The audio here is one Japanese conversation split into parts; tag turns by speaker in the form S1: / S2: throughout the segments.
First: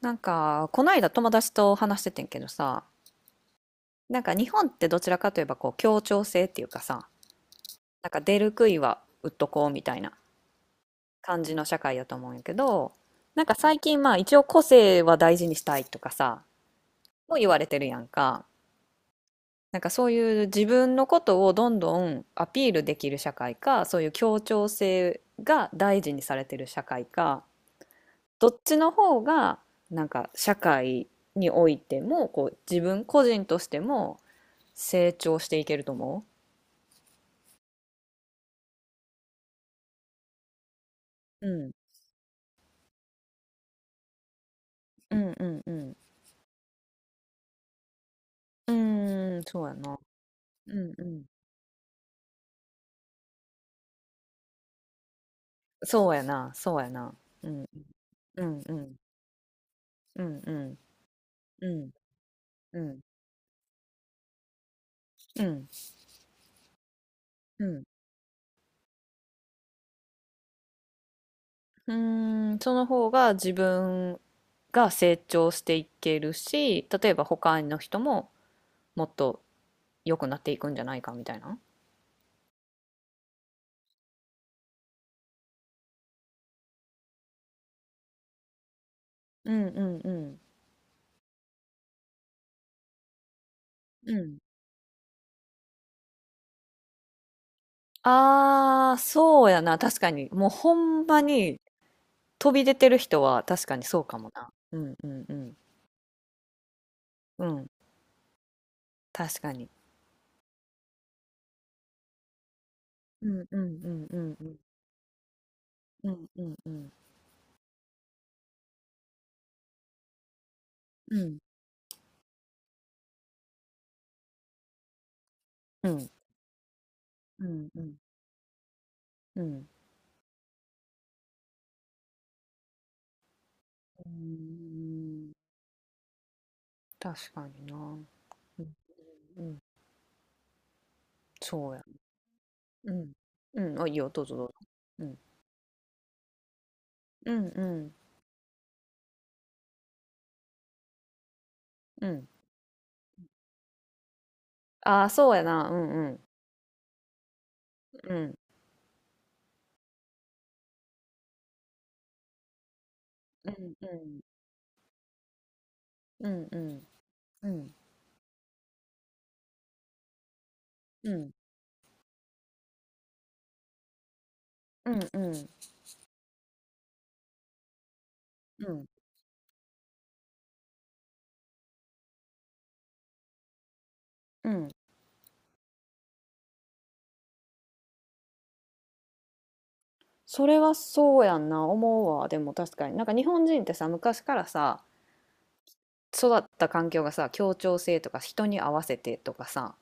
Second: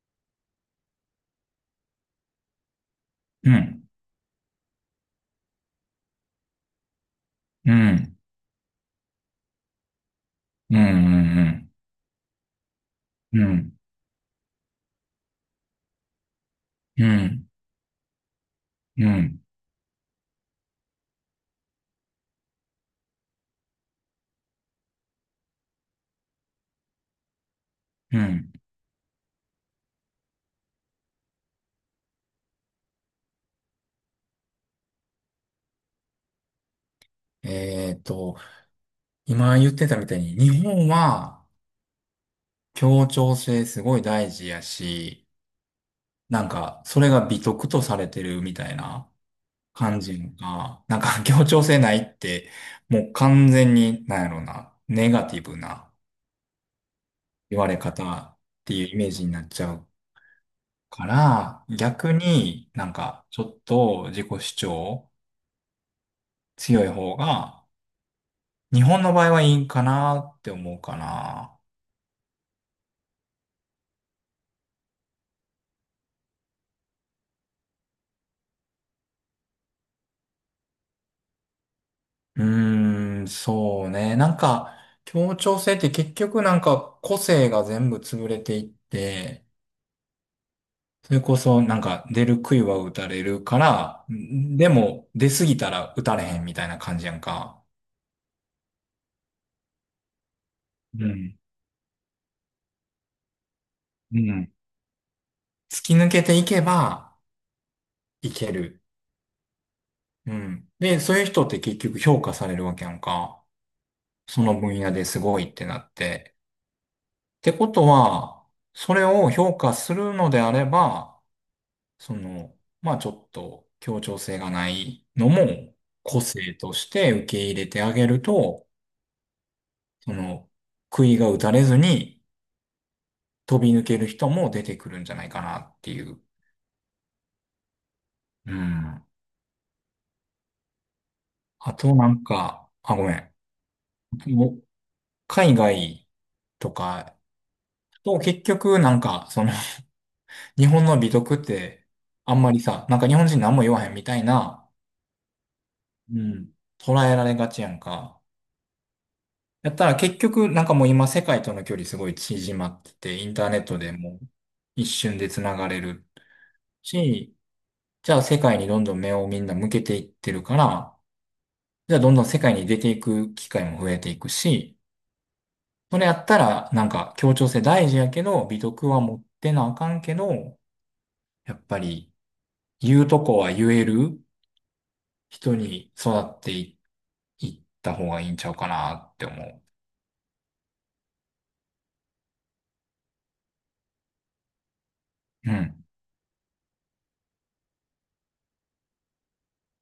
S1: なんか、この間友達と話しててんけどさ、
S2: うん、
S1: なんか日本ってどちらかといえばこう協調性っていうかさ、
S2: う
S1: なん
S2: ん、
S1: か出る杭は打っとこうみたいな
S2: うん、う
S1: 感じの
S2: ん、
S1: 社会やと思うんやけど、
S2: う
S1: なんか
S2: ん、
S1: 最近まあ一応個性は大事にしたいとかさ、
S2: う
S1: も言
S2: ん、
S1: われてるやんか。
S2: うん、
S1: なんかそういう自分のことをどんどんアピールできる社会か、そういう協調性が大事にされてる社会か、
S2: う
S1: ど
S2: ん。
S1: っちの方がなんか社会においてもこう自分個人としても成長していけると思
S2: えっと、今言ってたみたいに、日本は
S1: うん、
S2: 協調性すごい大事や
S1: う
S2: し、
S1: んうんうん
S2: なんか、それが美徳とされてるみた
S1: う
S2: いな
S1: ん。うーん、そうやな。
S2: 感じ
S1: う
S2: が、
S1: ん
S2: なん
S1: う
S2: か
S1: ん。
S2: 協調性ないって、もう完全に、なんやろうな、ネガティブな
S1: そうやな、そうやな。う
S2: 言
S1: ん、
S2: われ方っ
S1: うんう
S2: ていう
S1: ん、
S2: イメージになっちゃう
S1: うんうん。
S2: から、
S1: うん、
S2: 逆に
S1: う
S2: なん
S1: ん、
S2: か、ちょっと自己主張
S1: うん。
S2: 強い方
S1: う
S2: が、
S1: ん。
S2: 日本の場合はいいんかなって思うかな。
S1: うーん、その方が自分が成長していけるし、例えば他の人ももっと良くなっていくんじゃないかみたいな。
S2: うーん、そうね。なんか、協調性って結局なんか個性が全部潰れていって、
S1: うんうんうん。
S2: それこそなんか出る杭は打たれるから、
S1: うん。
S2: んでも出すぎたら打たれへんみたいな感じやんか。
S1: ああ、そうやな、確かに。もうほ
S2: う
S1: んま
S2: ん。
S1: に飛び出てる人は確かにそうか
S2: う
S1: もな。
S2: ん。
S1: うんうんうん。
S2: 突き抜けていけば
S1: うん、
S2: いける。
S1: 確かに。
S2: うん。で、そういう人って結局評価されるわけやん
S1: う
S2: か。
S1: んうんうんうん
S2: そ
S1: うん。
S2: の分野ですごいってなっ
S1: うん
S2: て。
S1: うんうん。
S2: ってことは、それを評価するのであれ
S1: う
S2: ば、
S1: ん。
S2: その、まあちょっと協調性がないのも
S1: うん。
S2: 個性として受け
S1: う
S2: 入れ
S1: んう
S2: てあ
S1: ん。
S2: げると、
S1: うん。
S2: その、杭が打たれずに飛び抜ける
S1: う
S2: 人も出
S1: ー
S2: てくるんじゃないか
S1: ん。
S2: なっていう。
S1: 確かにな。うん。
S2: うん。
S1: うん、そ
S2: あ
S1: うや。
S2: となんか、
S1: う
S2: あ、ご
S1: ん。
S2: めん。
S1: うん、あ、いいよ、どうぞどう
S2: も
S1: ぞ。
S2: う
S1: うん。
S2: 海外とか、
S1: うんうん
S2: と結局なんか、その、日本の美徳って、
S1: うん。
S2: あんまりさ、なんか日本人何も言わへんみたいな、
S1: ああ、そうやな。うんう
S2: う
S1: ん。
S2: ん。捉えられがちやん
S1: う
S2: か。
S1: ん。
S2: やったら結局、なんかもう今世界との距離すごい縮まってて、インタ
S1: う
S2: ーネッ
S1: ん
S2: ト
S1: う
S2: でも
S1: ん。
S2: う一瞬で繋がれる
S1: うんうん。
S2: し、
S1: うん。
S2: じゃあ世界にどんどん目をみんな向けていってるから、
S1: うん。
S2: じゃあどんどん世界に出ていく機会も増えていくし、
S1: うんうん。
S2: それやったらなんか協調性大事やけど、美
S1: うん。
S2: 徳は持ってなあかんけど、やっぱり言うとこは言える
S1: うんああそうやなうんうんうんうんうんうんうんうんうんうんうんうん。
S2: 人に育っていいった方がいいんちゃうかなって思
S1: それはそうやんな。思うわ。でも確かに。なんか日本人ってさ、昔からさ、
S2: う。うん。
S1: 育った環境がさ協調性とか人に合わせてとかさ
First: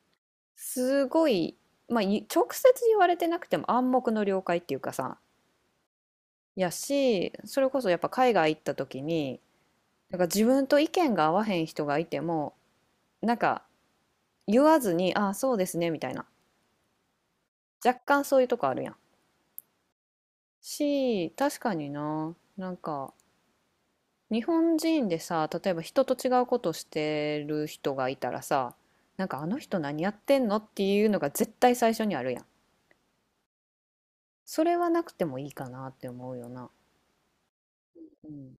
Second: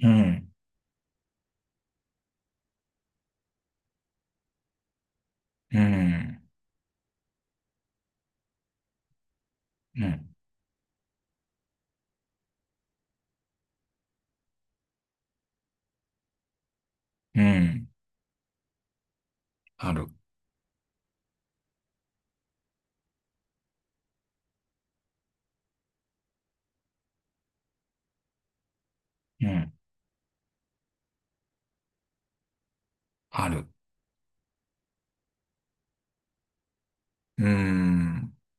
S2: うん。
S1: すごい、まあ、直接言われてなくても暗黙の了解っていうかさ
S2: うん、
S1: やしそれこそやっぱ海外行った時に
S2: う
S1: なんか
S2: ん、
S1: 自分と意見が合わへん人がいてもなんか言わずに「ああそうですね」みたいな
S2: うん、
S1: 若干そういうとこあるやん。
S2: ある。
S1: し確かにななんか日本人でさ例えば人と違うことしてる人がいたらさなんかあ
S2: う
S1: の
S2: ん、
S1: 人何やってんのっていうのが絶対最初にあるやん。
S2: ある。
S1: それはなくてもいいかなって思うよな。
S2: う
S1: う
S2: ん。
S1: ん。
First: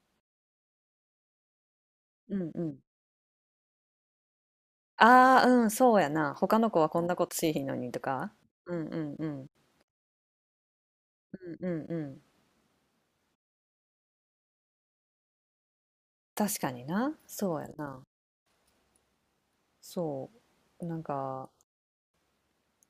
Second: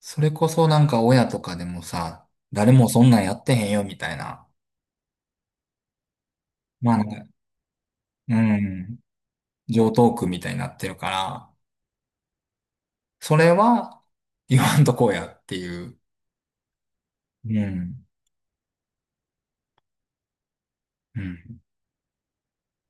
S2: それこそなんか親とかでもさ、
S1: うんう
S2: 誰
S1: ん。
S2: もそんなんやってへんよみたいな、
S1: ああ、うん、そうやな。他の子は
S2: まあ
S1: こ
S2: な
S1: ん
S2: ん
S1: な
S2: ねか
S1: ことしいひんのにとか。
S2: う
S1: うんう
S2: ん、
S1: んうん。
S2: 常套句みたいになってるから、
S1: うんうんうん。
S2: それは言わんとこうやっていう。
S1: 確かにな。そう
S2: う
S1: やな。
S2: ん、
S1: そう。なん
S2: う
S1: か、
S2: ん、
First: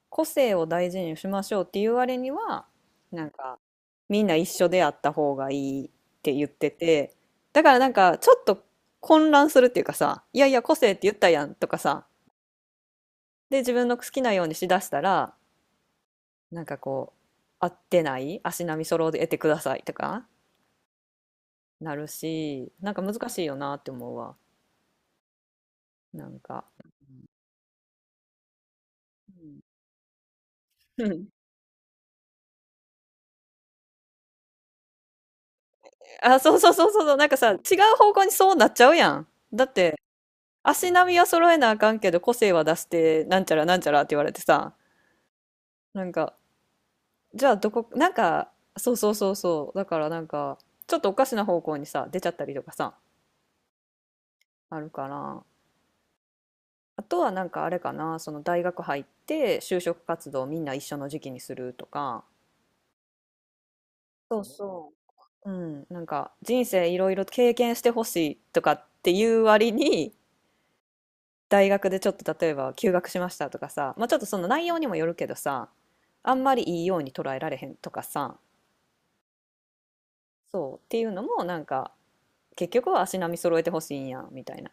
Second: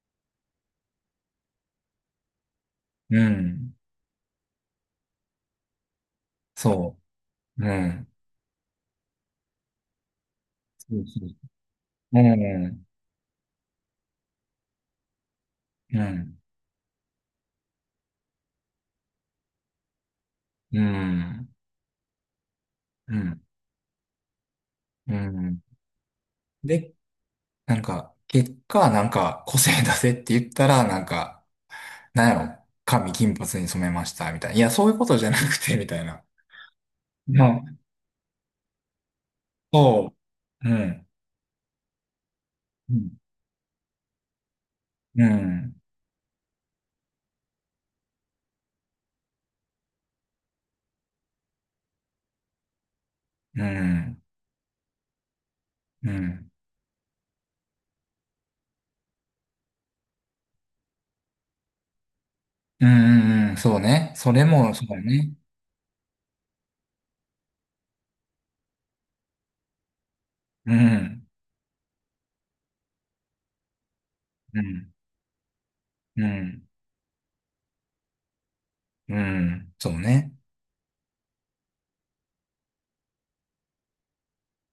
S1: 個性を大事にしましょうっていう割には、
S2: う
S1: なんか、
S2: ん、
S1: みんな一緒であった方がいいって言って
S2: そ
S1: て、だ
S2: う。う
S1: からなん
S2: ん。
S1: か、ちょっと混乱するっていうかさ、いやいや、個
S2: そ
S1: 性って
S2: う
S1: 言っ
S2: そう、
S1: たやんとかさ、
S2: うん、
S1: で、自分の好きなようにしだしたら、
S2: うん、うん。
S1: なんかこう、合ってない、足並み揃えてくださいとかなるし、なんか
S2: う
S1: 難し
S2: ん、
S1: いよなって思うわ。
S2: うん。
S1: なんか。
S2: でなんか、結果、なん
S1: う
S2: か、個
S1: ん。
S2: 性出せって言ったら、なん か、なんやろ、髪金髪に染めました、みたいな。いや、そういうことじゃなくて、みたいな。
S1: あ、そうそうそうそうそう、なんか
S2: う
S1: さ、違う
S2: ん。
S1: 方向にそうなっちゃうやん。だって、
S2: そう。う
S1: 足
S2: ん。
S1: 並みは揃えなあかんけど、個性は出し
S2: うん。
S1: て、なんちゃらなんちゃらって言われてさ、
S2: うん。
S1: なんか、じゃあどこ、なんか、そうそうそうそう、だからなんか、ちょっとおかしな方向にさ、出ちゃったりとかさ、
S2: うん。
S1: あるから、
S2: うん。
S1: あとはなんかあれかな、その大学入って就職活動みんな一緒の時期にするとか、
S2: うん。うんそうね。そ
S1: そう
S2: れも、そ
S1: そ
S2: うね。
S1: う。うん、なんか人生いろいろ経験してほしいとかっていう割に、
S2: うん。
S1: 大学でちょっと例えば休学しましたとかさ、まあちょっとその
S2: う
S1: 内容に
S2: ん。
S1: もよるけどさ、
S2: う
S1: あんまり
S2: ん。
S1: いいように捉えられへんとかさ、
S2: うん。そうね。
S1: そうっていうのもなんか結局は足並み揃えてほしいんやみたいな。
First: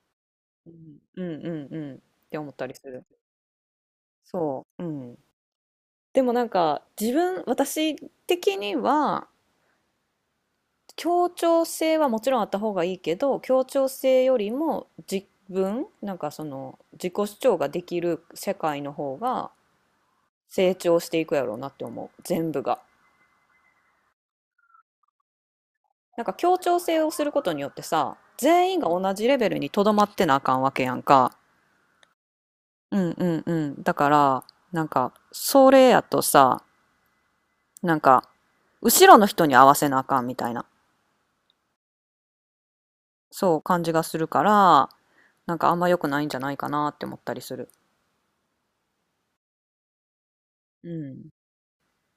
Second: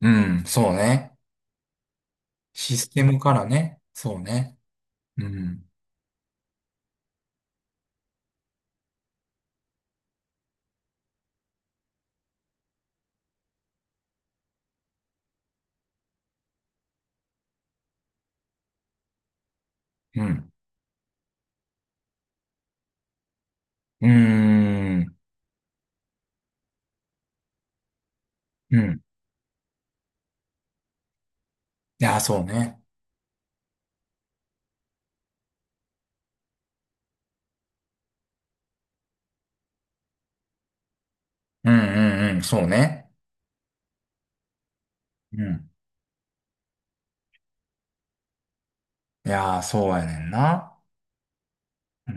S2: うん。
S1: う
S2: そう
S1: ん、
S2: ね。
S1: うんうんうんって思ったり
S2: シ
S1: す
S2: ステ
S1: る。
S2: ムからね。そうね。
S1: そう。うん。
S2: うん。
S1: でもなんか自分私的には協調性はもちろんあった方がいいけど、協調性よりも自分、なんかその自己主張ができる世界の方が
S2: うん。
S1: 成長していくやろうなって思う。全部が。
S2: うーん。
S1: なんか協調性をすることによってさ、全
S2: う
S1: 員が
S2: ん。
S1: 同じレベルにとどまってなあかんわけやんか。
S2: いや、そうね。
S1: うんうんうん。だから、なんか、それやとさ、なんか、後ろの人に合わせなあかんみたいな、
S2: うん。うん。うん。そうね。
S1: そう感じがするから、
S2: う
S1: なんか
S2: ん。
S1: あんま良くないんじゃないかなって思ったりする。
S2: いやー、そうやねんな。
S1: うん。
S2: うん。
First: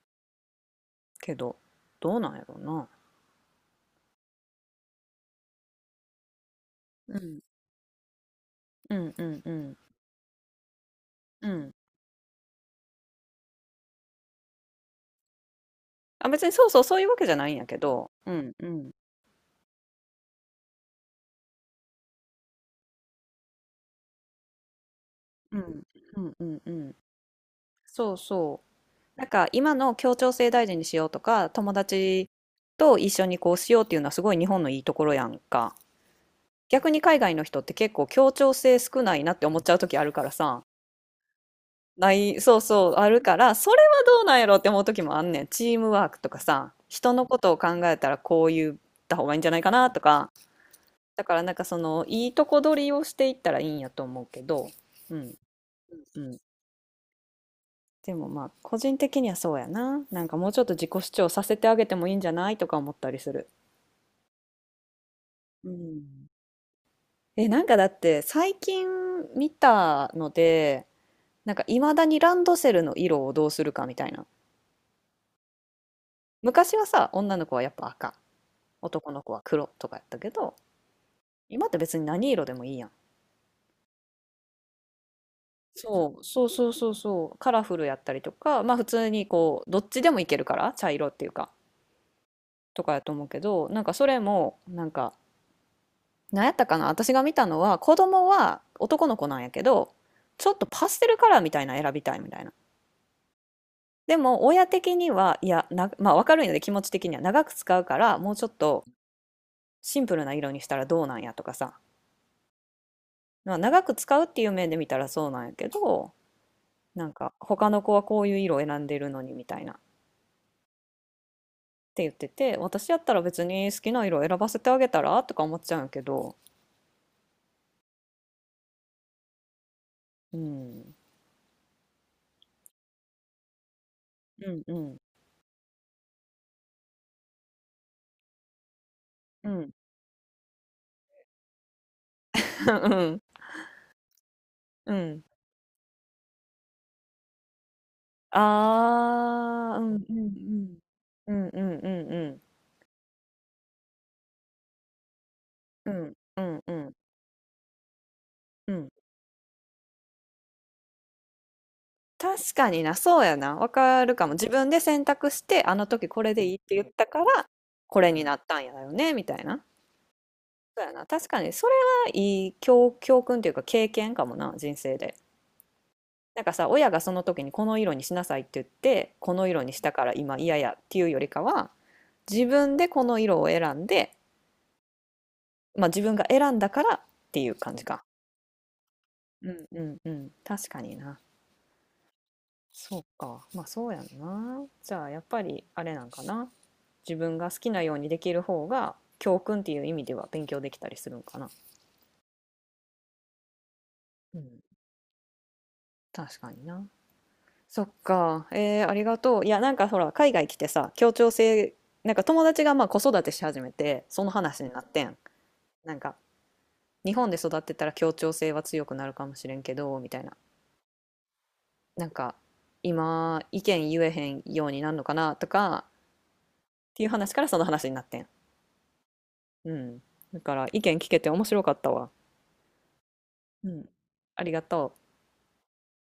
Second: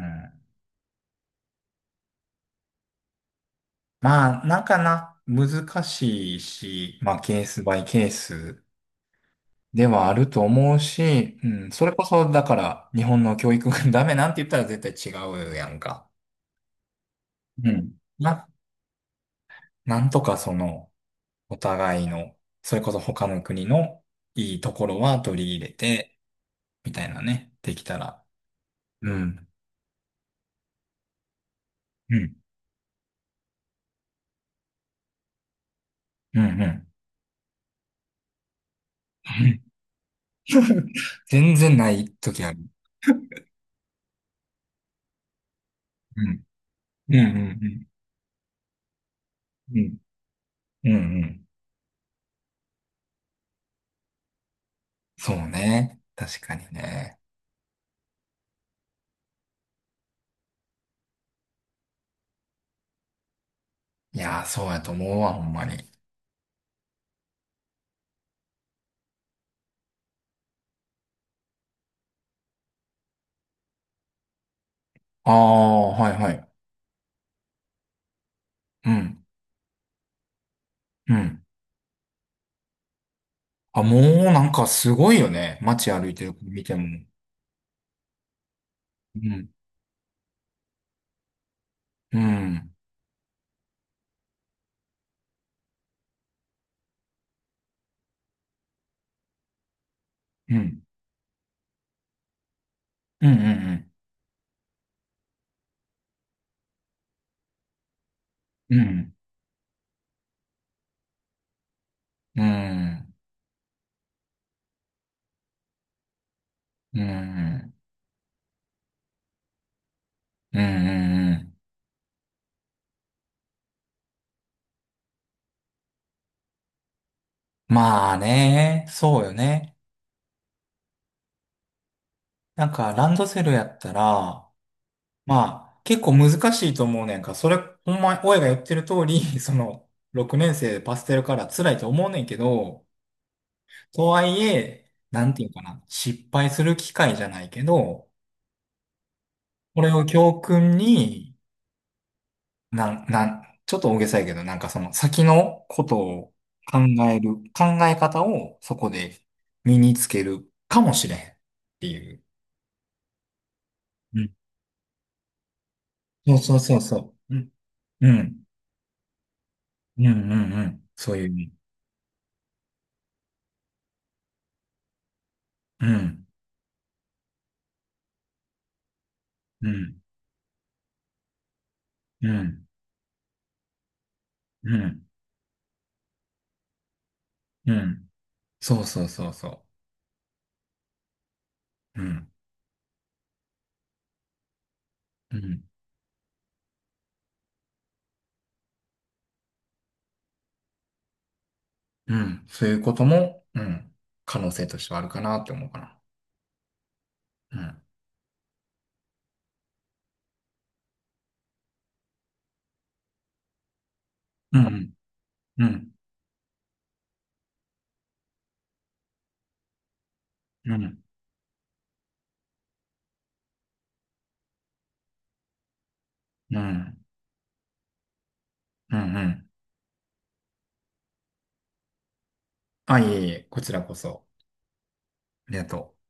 S1: けど、どうなんやろうな。
S2: まあ、なんかな、難しいし、ま
S1: う
S2: あ、
S1: ん。
S2: ケースバイケース
S1: うんうんうん
S2: ではあると思うし、
S1: う
S2: うん、
S1: ん。
S2: それこそ、だから、日本の教育が ダメなんて言ったら絶対違うやんか。
S1: あ、別にそうそうそういうわけじゃないんや
S2: う
S1: け
S2: ん。
S1: ど、うんうん
S2: なんとかその、お互いの、それこそ他の国のいいところは取り
S1: う
S2: 入れ
S1: ん
S2: て、
S1: うんうんう
S2: み
S1: ん。
S2: たいなね、できた
S1: そう
S2: ら。
S1: そ
S2: う
S1: う。なんか
S2: ん。
S1: 今の協調性大事にしようとか、友
S2: う
S1: 達
S2: ん。
S1: と一緒にこうしようっていうのはすごい日本のいいところやんか。
S2: うんうん。
S1: 逆に海外の人って結構協調性少ないなって思っちゃう 時あるからさ。
S2: 全然ない
S1: ない、
S2: 時あ
S1: そ
S2: る。
S1: うそう、あるから、それはどうなんやろって思う時もあんねん。チームワーク
S2: う
S1: とか
S2: ん。
S1: さ、
S2: う
S1: 人
S2: んう
S1: の
S2: ん
S1: ことを
S2: う
S1: 考
S2: ん
S1: えたらこう言った方がいいんじゃないか
S2: う
S1: な
S2: ん。
S1: とか、
S2: うんう
S1: だから
S2: ん。
S1: なんかそのいいとこ取りをしていったらいいんやと思うけど、うん
S2: そうね。
S1: うん
S2: 確かにね。
S1: でもまあ個人的にはそうやな。なんかもうちょっと自己主張させてあげてもいいんじゃないとか思ったりする。
S2: いやー、そうやと思うわ、ほんま
S1: う
S2: に。
S1: ん。え、なんかだって最近見たので、なんかいまだにランドセルの色をどうするかみたいな。
S2: ああ、はいはい。
S1: 昔はさ、女の子はやっぱ赤、
S2: う
S1: 男の
S2: ん。
S1: 子は黒とかやったけど、
S2: うん。
S1: 今って別に何色でもいいやん。
S2: あ、もうなんかすごいよね。街歩い
S1: そう、
S2: てる子
S1: そう
S2: 見
S1: そう
S2: ても。
S1: そうそう、カラフルやったりとか、まあ普通
S2: う
S1: に
S2: ん。
S1: こう、どっちでもいけるから、茶色っていうか、
S2: うん。
S1: とかやと思うけど、なんかそれも、なんか、なんやったかな、私が見たのは、子供は男の子なんやけど、ちょ
S2: う
S1: っと
S2: ん。
S1: パステルカラーみたいなの選びたいみたいな。
S2: うんうん
S1: でも、親的には、いや、な、まあわかるんやで、気持ち的には長く使うから、もうちょっ
S2: うん。う
S1: と
S2: ん。
S1: シンプルな色にしたらどうなんやとかさ、
S2: うん。
S1: まあ長く使うっていう面で見たらそうなんやけど、
S2: う
S1: なんか、他
S2: ん。
S1: の子はこういう色を選んでるのにみたいな。
S2: うんうんうん
S1: って言ってて、私やったら別に好きな色選ばせてあげたらとか思っちゃうんやけど、
S2: まあね。そうよね。
S1: うん、
S2: なんかランドセルやったら、
S1: うんうん、
S2: まあ、結構難しいと思うねんか。それ、ほんま、親が言ってる通り、
S1: う
S2: そ
S1: ん
S2: の、6年生でパステルカラー辛いと思うねんけ ど、
S1: うん、
S2: とはい え、
S1: うん。
S2: なんていうかな、失敗する機会じゃないけど、
S1: ああ、
S2: こ
S1: う
S2: れ
S1: ん
S2: を
S1: う
S2: 教訓
S1: んうん。う
S2: に、
S1: んうんうんうん。
S2: なん、なん、ちょっと大げさやけど、なんかその先のこ
S1: う
S2: と
S1: ん
S2: を
S1: うんう
S2: 考
S1: ん
S2: 考え方を
S1: う
S2: そ
S1: ん。
S2: こで身につけるかもしれんっていう。
S1: 確かにな、そうやな。わかる
S2: う
S1: か
S2: ん
S1: も。自分で選択して、あの時これ
S2: そう
S1: でいい
S2: そ
S1: っ
S2: う
S1: て
S2: そう
S1: 言った
S2: そ
S1: か
S2: う。う
S1: ら、
S2: ん。
S1: これ
S2: う
S1: になっ
S2: ん。
S1: たんやよね、みたいな。
S2: うんうんう
S1: そう
S2: ん。
S1: やな。
S2: そうい
S1: 確
S2: う意
S1: か
S2: 味。
S1: に、それはいい教訓というか経験かもな、人生で。
S2: うん。
S1: なんかさ、親がその時にこの色にしなさいって言って、この色
S2: う
S1: にした
S2: ん。
S1: から今嫌やっていうよりかは、
S2: う
S1: 自
S2: ん、
S1: 分でこの色を選んで、
S2: うん、
S1: まあ自分が選んだからっていう
S2: う
S1: 感じか。
S2: ん。そうそうそう
S1: うん
S2: そ
S1: うんうん。確かにな。
S2: う。うん、
S1: そうか。まあそうやんな。じゃあやっ
S2: う
S1: ぱ
S2: ん、
S1: りあれなんかな。自分が好きなようにできる方が教訓っていう意味では勉強できたりするんかな。
S2: うん。そういうことも、うん、
S1: う
S2: 可能
S1: ん。
S2: 性としてはあるかなって思うかな。
S1: 確かにな。そっか。ありがとう。いや、なんかほら、海外来てさ、協調性、なんか友達がまあ子育てし始めて、その
S2: う
S1: 話
S2: ん、う
S1: になっ
S2: ん、
S1: てん。
S2: うん、
S1: なんか、日本で育ってたら協調性は強くなるかもしれんけど、みたいな。
S2: うん、
S1: なんか、今、意見言えへんようになるのかなとか、っ
S2: うん、うん、
S1: ていう話からその話になってん。
S2: うん。うん
S1: うん。だから、意見聞けて面白かったわ。
S2: あ、いえいえ、こ
S1: う
S2: ちら
S1: ん。
S2: こそ。
S1: ありがとう。
S2: ありがとう。